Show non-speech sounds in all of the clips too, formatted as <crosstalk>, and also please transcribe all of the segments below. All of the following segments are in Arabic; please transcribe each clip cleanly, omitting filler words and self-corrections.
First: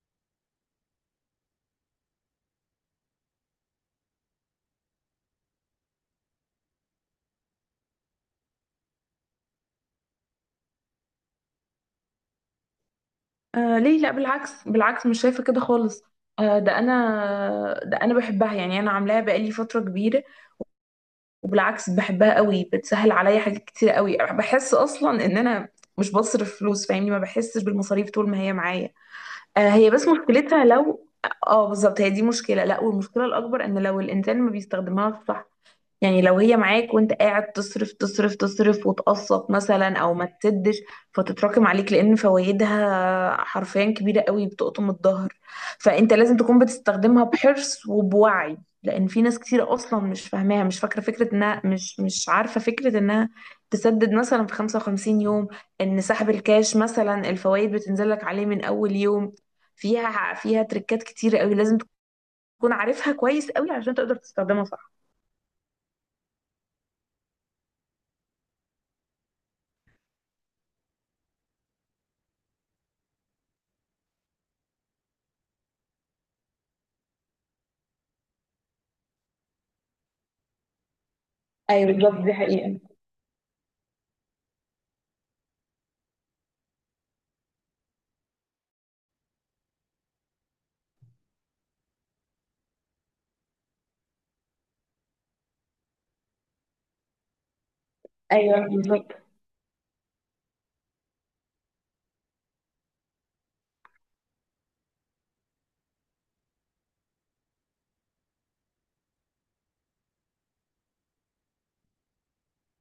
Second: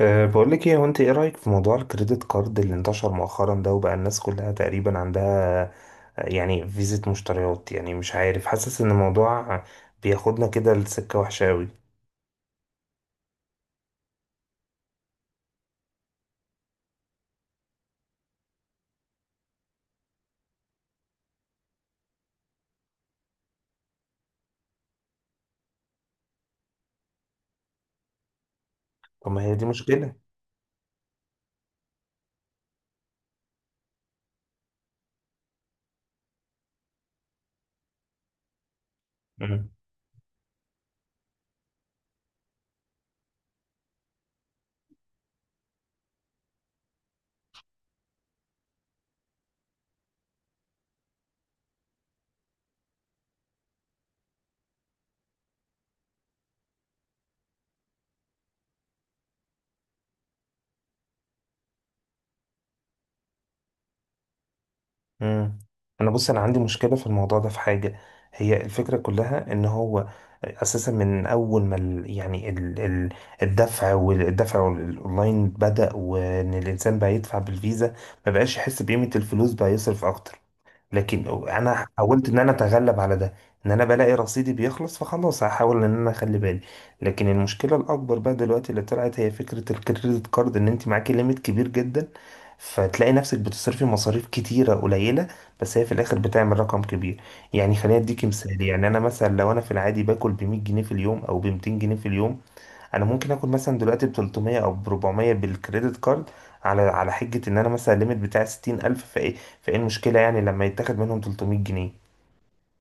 بقول لك ايه. انت ايه رأيك في موضوع الكريدت كارد اللي انتشر مؤخرا ده، وبقى الناس كلها تقريبا عندها؟ يعني فيزة مشتريات، يعني مش عارف، حاسس ان الموضوع بياخدنا كده لسكة وحشة قوي. آه، ليه لا؟ بالعكس بالعكس، مش شايفة كده خالص. آه، ده انا بحبها يعني، انا عاملاها بقالي فترة كبيرة. وبالعكس بحبها قوي، بتسهل عليا حاجات كتير قوي، بحس اصلا ان انا مش بصرف فلوس. فاهمني، ما بحسش بالمصاريف طول ما هي معايا. طب ما هي دي آه، هي بس مشكلة. مشكلتها لو... اه بالظبط، هي دي مشكلة. لا، والمشكلة الاكبر ان لو الانسان ما بيستخدمهاش صح. يعني لو هي معاك وانت قاعد تصرف تصرف تصرف وتقسط مم. مثلا او ما تسدش، فتتراكم عليك، لان فوائدها حرفيا كبيرة قوي، بتقطم الظهر. فانت لازم تكون بتستخدمها بحرص وبوعي، لان في ناس كتير اصلا مش فاهماها، مش فاكرة فكرة انها، مش عارفة فكرة انها تسدد مثلا في 55 يوم. ان سحب الكاش مثلا الفوائد بتنزل لك عليه من اول يوم. فيها تريكات كتير قوي، لازم تكون عارفها كويس قوي عشان تقدر تستخدمها صح. مم. انا بص، انا عندي مشكلة في الموضوع ده، في حاجة. هي الفكرة كلها ان هو اساسا من اول ما ال يعني ال ال الدفع والدفع الاونلاين بدأ، وان الانسان بقى يدفع بالفيزا، ما بقاش يحس بقيمة الفلوس، بقى يصرف اكتر. لكن انا ايوه بالظبط، حاولت دي ان انا حقيقة. اتغلب على ده ان انا بلاقي رصيدي بيخلص، فخلاص هحاول ان انا اخلي بالي. لكن المشكله الاكبر بقى دلوقتي اللي طلعت هي فكره الكريدت كارد، ان انت معاكي ليميت كبير جدا، فتلاقي نفسك بتصرفي مصاريف كتيره قليله، بس هي في الاخر بتعمل رقم كبير. يعني خليني اديكي مثال، ايوه يعني انا بالظبط. مثلا لو انا في العادي باكل ب 100 جنيه في اليوم او ب 200 جنيه في اليوم، انا ممكن اخد مثلا دلوقتي ب 300 او ب 400 بالكريدت كارد، على حجة ان انا مثلا الليميت بتاعي 60,000. فايه، فايه المشكلة يعني لما يتاخد منهم 300 جنيه؟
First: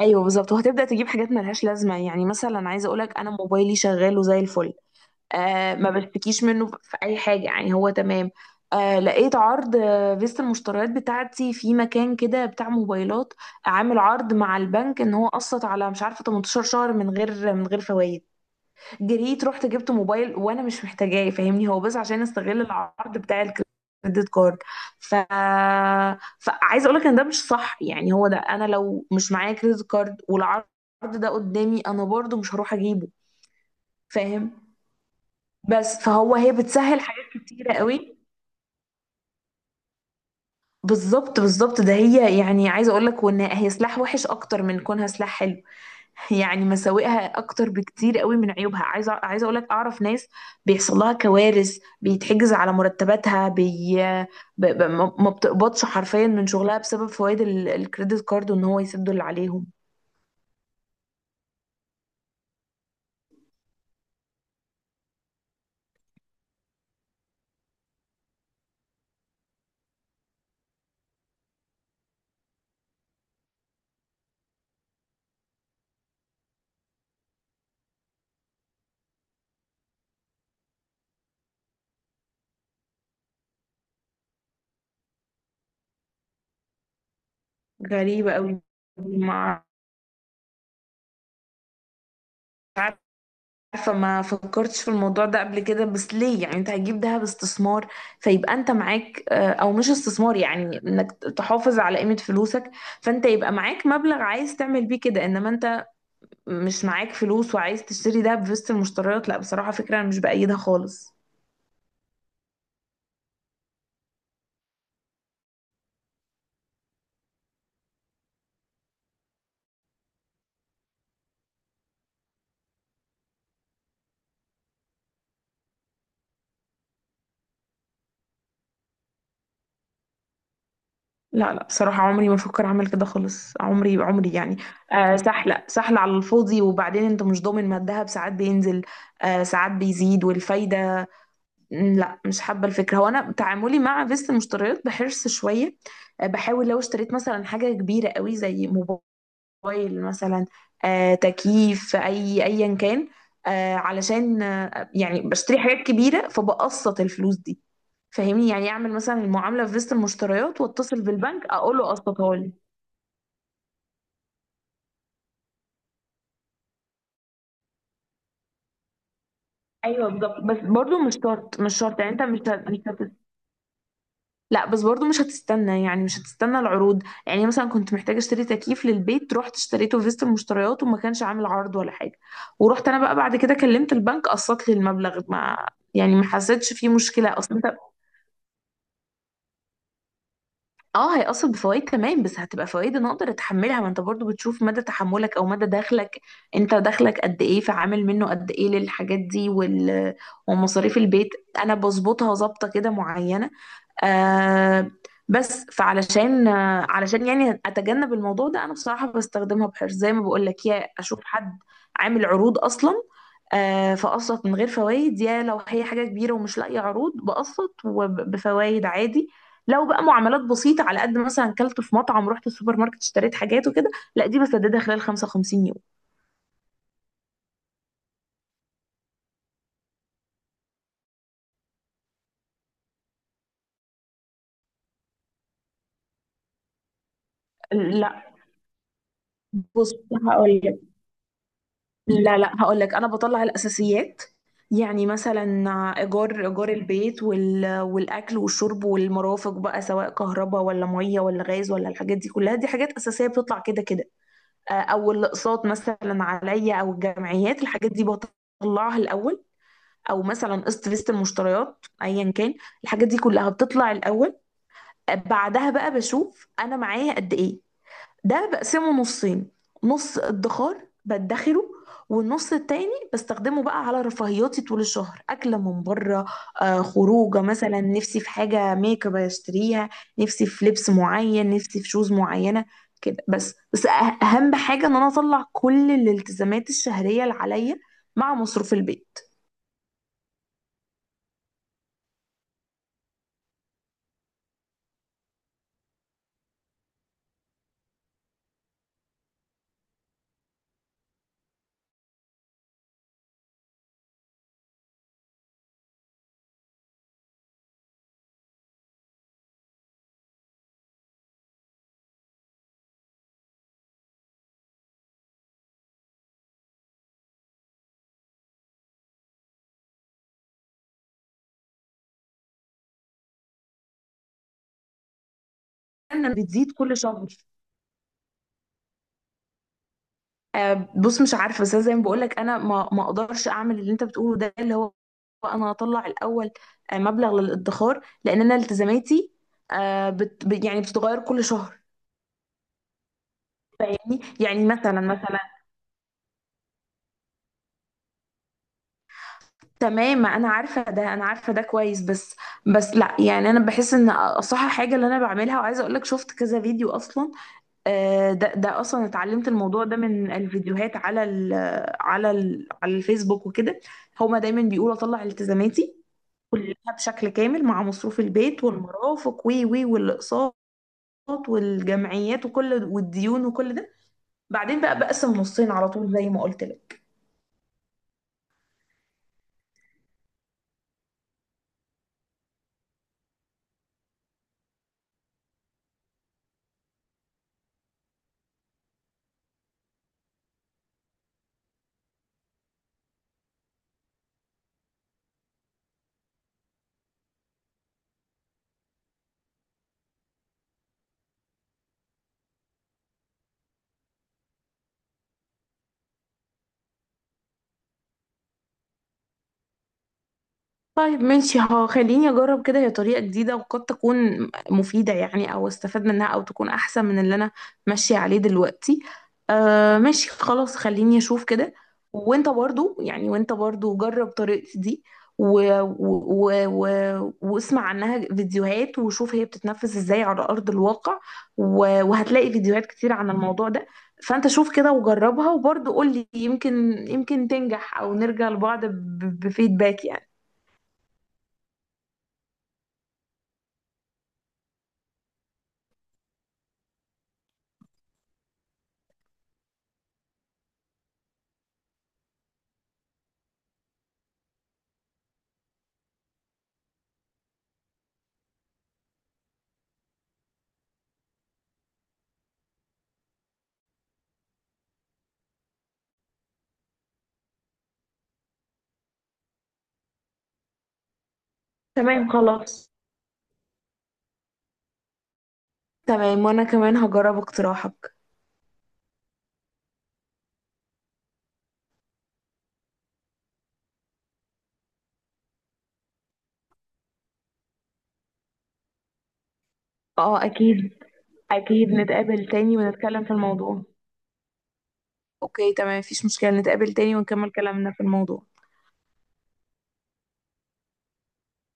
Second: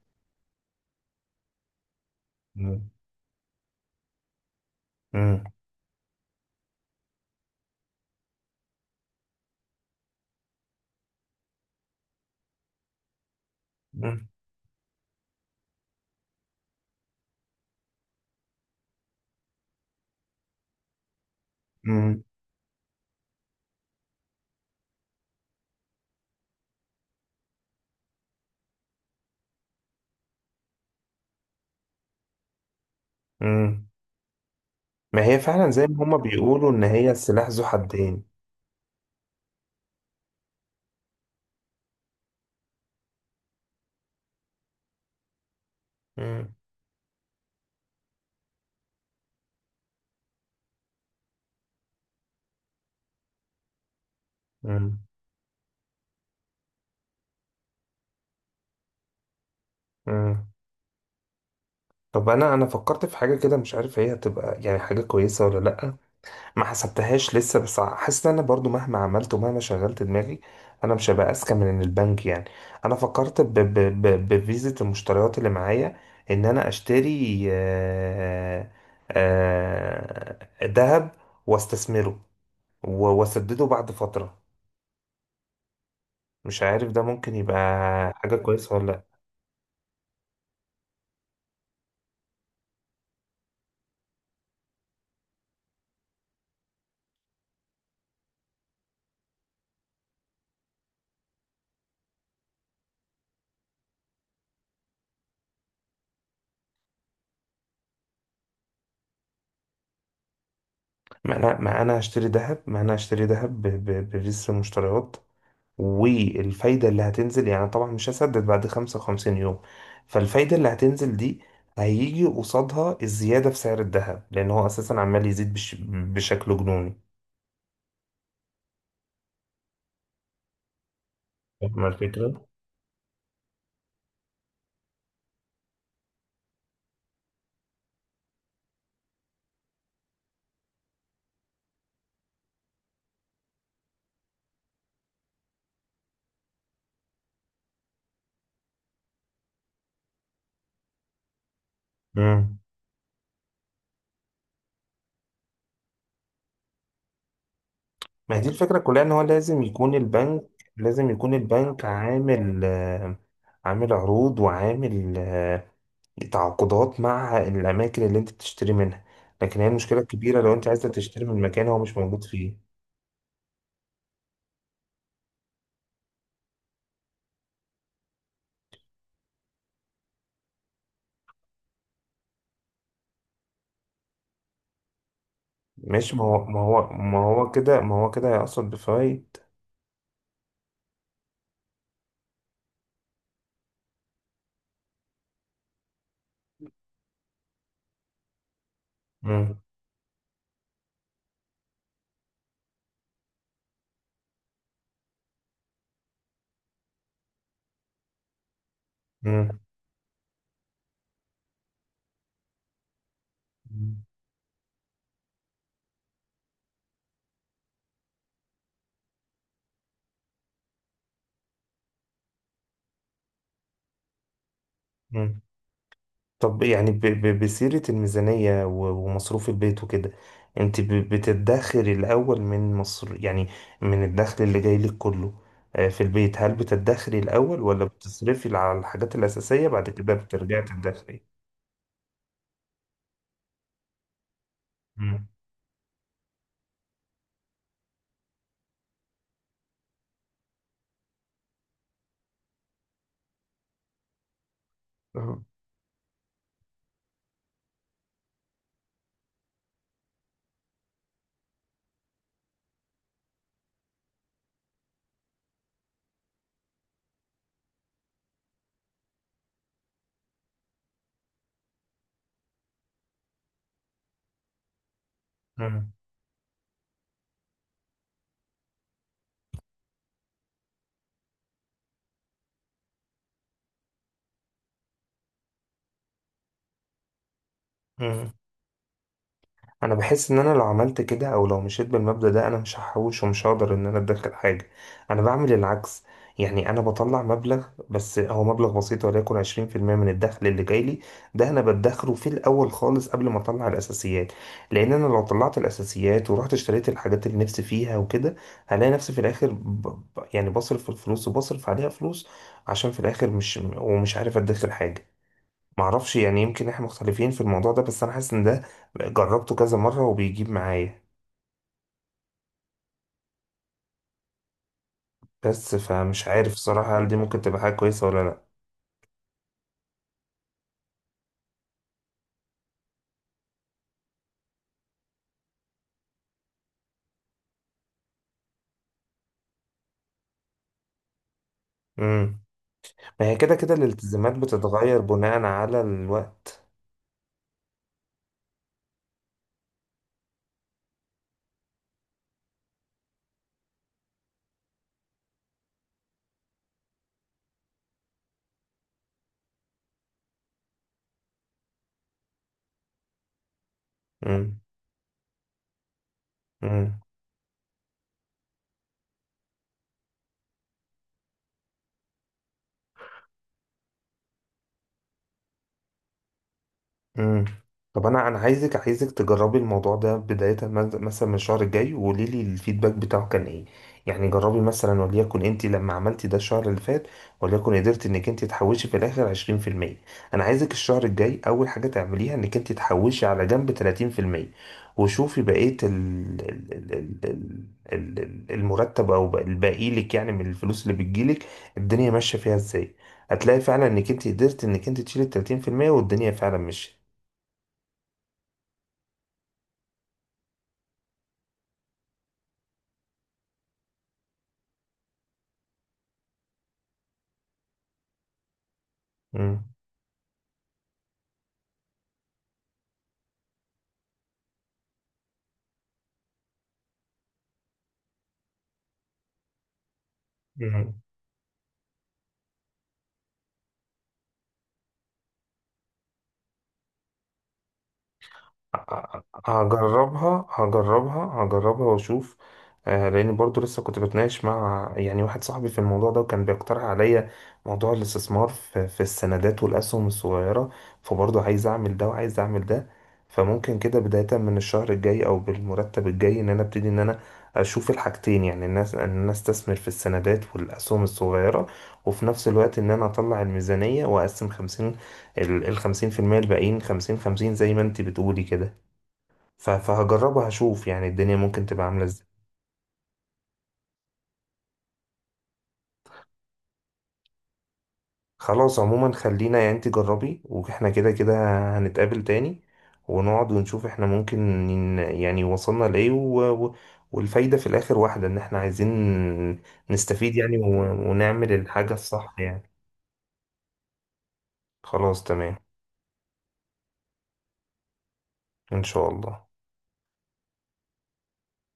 ايوه بالظبط، وهتبدا تجيب حاجات ملهاش لازمه. يعني مثلا عايزه مم. اقولك، انا موبايلي شغال وزي الفل. مم. آه، ما بشتكيش منه في اي حاجه، يعني هو تمام. آه، لقيت عرض، فيست المشتريات بتاعتي في مكان كده بتاع موبايلات، عامل مم. عرض مع البنك ان هو قسط على، مش عارفه، 18 شهر من غير فوائد. جريت رحت جبت موبايل وانا مش محتاجاه، فاهمني، هو بس عشان مم. استغل العرض بتاع الكريدت كارد. ف فعايزه اقول لك ان ده مش صح. يعني هو ده، انا لو مش معايا كريدت كارد والعرض ده قدامي انا برضو مش هروح اجيبه. مم. فاهم؟ ما هي فعلا زي بس ما هما هي بيقولوا، ان بتسهل هي حاجات السلاح ذو كتيره قوي. حدين. بالظبط بالظبط، ده هي يعني، عايزه اقول لك وان هي سلاح وحش اكتر من كونها سلاح حلو. <laughs> مم. يعني مساوئها اكتر بكتير قوي من عيوبها. عايزه اقول لك، اعرف ناس بيحصل لها كوارث، بيتحجز على مرتباتها، مم. ما ما بتقبضش حرفيا من شغلها بسبب فوائد الكريدت كارد، وان هو يسدوا اللي عليهم. مم. طب انا، انا فكرت في حاجة كده، مش عارف هي هتبقى يعني حاجة كويسة ولا لأ. ما حسبتهاش لسه، بس حاسس ان انا برضو مهما عملت ومهما شغلت دماغي، انا مش هبقى اذكى من البنك يعني. انا فكرت ب ب ب بفيزة المشتريات اللي معايا، ان انا اشتري ذهب، واستثمره واسدده بعد فترة. مش عارف ده ممكن يبقى غريبه حاجة قوي. كويسة ولا لا. ما عارفة، ما فكرتش في الموضوع ده قبل كده. بس ليه يعني؟ انت هتجيب دهب استثمار، فيبقى انت معاك، او مش استثمار، يعني انك تحافظ على قيمة فلوسك. فانت يبقى معاك مبلغ عايز تعمل بيه كده، انما انت مش معاك فلوس وعايز تشتري دهب في وسط المشتريات. لا بصراحة، فكرة انا مش بأيدها خالص. ما انا هشتري ذهب، بفيزة المشتريات، والفايدة اللي هتنزل يعني طبعا مش هسدد بعد 55 يوم، فالفايدة اللي هتنزل دي هيجي قصادها الزيادة في سعر الذهب، لأن هو أساسا عمال يزيد بشكل جنوني. لا، لا فاهم بصراحة، عمري ما الفكرة؟ افكر اعمل كده خالص. عمري، عمري يعني. آه، سهلة سهلة على الفاضي. وبعدين انت مش ضامن، ما الدهب ساعات بينزل. آه، ساعات بيزيد والفايدة. مم، لا مش حابة الفكرة. هو أنا تعاملي مع فيست المشتريات بحرص شوية. آه، بحاول لو اشتريت مثلا حاجة كبيرة قوي، زي موبايل مثلا، آه، تكييف، أي مم. أيا كان. آه، علشان، يعني بشتري حاجات كبيرة فبقسط الفلوس دي. ما هي دي فاهمني، يعني الفكرة أعمل كلها، إن هو مثلا لازم المعاملة في فيست يكون البنك، المشتريات وأتصل لازم يكون بالبنك أقول البنك له قسطها لي. عامل عامل عروض، وعامل تعاقدات مع الأماكن اللي أنت بتشتري منها. لكن هي المشكلة أيوه الكبيرة بالظبط. لو بس أنت عايزة برضو مش تشتري من شرط، مكان هو مش مش شرط، يعني أنت موجود مش فيه. مش هت- لا. بس برضو مش هتستنى، يعني مش هتستنى العروض. يعني مثلا كنت محتاجة اشتري تكييف للبيت، رحت اشتريته في فيست المشتريات وما كانش عامل عرض ولا حاجة، ورحت انا بقى بعد كده كلمت البنك قسط لي المبلغ. ما يعني ماشي، ما ما هو ما حسيتش فيه هو ما مشكلة هو اصلا انت. كده ما هو كده هيقصد بفوائد. اه، هيأثر بفوائد تمام، بس هتبقى فوائد انا اقدر اتحملها. ما انت برضو بتشوف مدى تحملك او مدى دخلك. انت دخلك قد ايه، فعامل منه قد ايه للحاجات دي مم. ومصاريف البيت. انا بظبطها ظابطة كده معينة. آه. بس فعلشان آه علشان يعني اتجنب الموضوع ده، انا بصراحة مم. بستخدمها بحرص، زي ما بقول لك، يا اشوف حد عامل عروض اصلا، آه، فاقسط من غير فوائد. يا لو هي حاجة كبيرة ومش لاقية عروض بقسط وبفوائد عادي. لو بقى معاملات بسيطة على قد، مثلا كلت في مطعم رحت السوبر ماركت اشتريت حاجات وكده، لا دي بسددها خلال مم. 55 يوم. طب يعني بسيرة الميزانية ومصروف البيت وكده، انت بتدخري الأول من مصر يعني، من الدخل اللي جاي لك كله في البيت؟ هل بتدخري الأول ولا لا، بتصرفي على الحاجات الأساسية بعد بص، كده هقول بترجعي لك، تدخري؟ لا، لا، هقول لك، انا بطلع الاساسيات. يعني مم. مثلا، ايجار البيت والاكل والشرب والمرافق، بقى سواء كهرباء ولا ميه ولا غاز، ولا الحاجات دي كلها، دي حاجات اساسيه بتطلع كده كده. آه، او أهو. الاقساط مثلا عليا، او الجمعيات، الحاجات دي بطلعها الاول، او مثلا قسط فيست المشتريات ايا كان. الحاجات دي كلها بتطلع الاول. بعدها بقى بشوف انا معايا قد ايه، ده بقسمه نصين. نص ادخار بدخره، والنص التاني بستخدمه بقى على رفاهياتي طول الشهر، اكله من مم. بره، آه، خروجه مثلا، نفسي في حاجه ميك اب اشتريها، نفسي في لبس معين، نفسي في شوز معينه. كده. بس اهم حاجه ان انا اطلع كل الالتزامات الشهريه اللي عليا مم. مع مصروف البيت، انا بحس ان انا لو عملت كده او لو مشيت بالمبدأ ده انا مش هحوش، ومش هقدر ان انا ادخر حاجة. انا بعمل العكس، يعني انا بطلع مبلغ، بس هو مبلغ بسيط، وليكن 20% من الدخل اللي جاي لي، ده انا بدخره في الاول خالص قبل ما اطلع الاساسيات. لان انا لو طلعت الاساسيات ورحت اشتريت الحاجات اللي نفسي فيها وكده، هلاقي نفسي في الاخر يعني بصرف في الفلوس وبصرف عليها فلوس، عشان في الاخر مش ومش عارف ادخر حاجة. معرفش يعني، يمكن احنا مختلفين في الموضوع ده، بس انا حاسس ان ده جربته كذا مرة وبيجيب معايا. بس فمش ان عارف بتزيد كل صراحة هل دي شهر. ممكن تبقى حاجة كويسة ولا لا. آه، بص، مش عارفه، بس أنا زي ما بقولك، انا ما ما اقدرش اعمل اللي انت بتقوله ده اللي هو، انا هطلع الاول آه، مبلغ للادخار، لان انا التزاماتي، آه، يعني بتتغير كل شهر. امم ما هي كده كده فاهمني، الالتزامات يعني بتتغير مثلا، بناء على الوقت. تمام، ما انا عارفه ده، انا عارفه ده كويس، بس، بس لا يعني، انا بحس ان اصح حاجه اللي انا بعملها. وعايزه اقول لك، شفت كذا فيديو اصلا. آه، ده اصلا اتعلمت الموضوع ده من الفيديوهات على ال، على الفيسبوك وكده. هما دايما بيقولوا اطلع التزاماتي كلها امم بشكل كامل مع مصروف البيت والمرافق وي وي والاقساط والجمعيات، والديون وكل ده. بعدين بقى بقسم نصين على طول زي ما قلت لك. امم طب انا، انا عايزك تجربي الموضوع ده بداية مثلا من الشهر الجاي، وقولي لي الفيدباك بتاعه كان ايه. يعني جربي مثلا، وليكن انت لما عملتي ده الشهر اللي فات وليكن قدرت انك انت تحوشي في الاخر 20%، انا عايزك الشهر الجاي اول حاجة تعمليها انك انت تحوشي على جنب 30%، وشوفي بقية ال المرتب، او الباقي لك يعني من الفلوس اللي بتجيلك، الدنيا ماشية فيها ازاي. هتلاقي فعلا انك انت قدرت انك انت تشيلي 30% والدنيا فعلا مشيت. طيب ماشي، ها، خليني اجرب كده، هي طريقة جديدة وقد تكون مفيدة يعني، او استفاد منها او تكون احسن من اللي انا ماشية عليه دلوقتي. مم. آه ماشي، خلاص، خليني اشوف كده. وانت برضو جرب طريقتي دي واسمع عنها فيديوهات وشوف هي بتتنفذ ازاي على ارض مم. الواقع. و... وهتلاقي فيديوهات كتير عن الموضوع ده. فانت شوف كده وجربها وبرضو قولي، يمكن تنجح او نرجع لبعض ه- بفيدباك يعني. هجربها واشوف. آه، لان برضو لسه كنت بتناقش مع يعني واحد صاحبي في الموضوع ده، وكان بيقترح عليا موضوع الاستثمار في السندات والاسهم الصغيره. فبرضه عايز اعمل ده وعايز اعمل ده. فممكن كده بدايه من الشهر الجاي او بالمرتب الجاي ان انا ابتدي ان انا اشوف الحاجتين، يعني الناس ان انا استثمر في السندات والاسهم الصغيره، وفي نفس الوقت ان انا اطلع الميزانيه واقسم 50، ال ال 50% الباقيين، 50 50 زي ما انت بتقولي كده. فهجربه هشوف يعني الدنيا ممكن تبقى عاملة ازاي. تمام خلاص. تمام، وانا كمان هجرب اقتراحك. خلاص، عموما خلينا يعني، انت جربي، واحنا كده كده هنتقابل تاني، ونقعد ونشوف احنا ممكن يعني وصلنا لإيه، و... والفايدة في الآخر واحدة، إن احنا عايزين نستفيد اه، يعني، اكيد. ونعمل اكيد الحاجة الصح نتقابل يعني. تاني ونتكلم في الموضوع. خلاص، تمام، اوكي تمام، مفيش مشكلة، نتقابل تاني ونكمل كلامنا في الموضوع. إن شاء الله.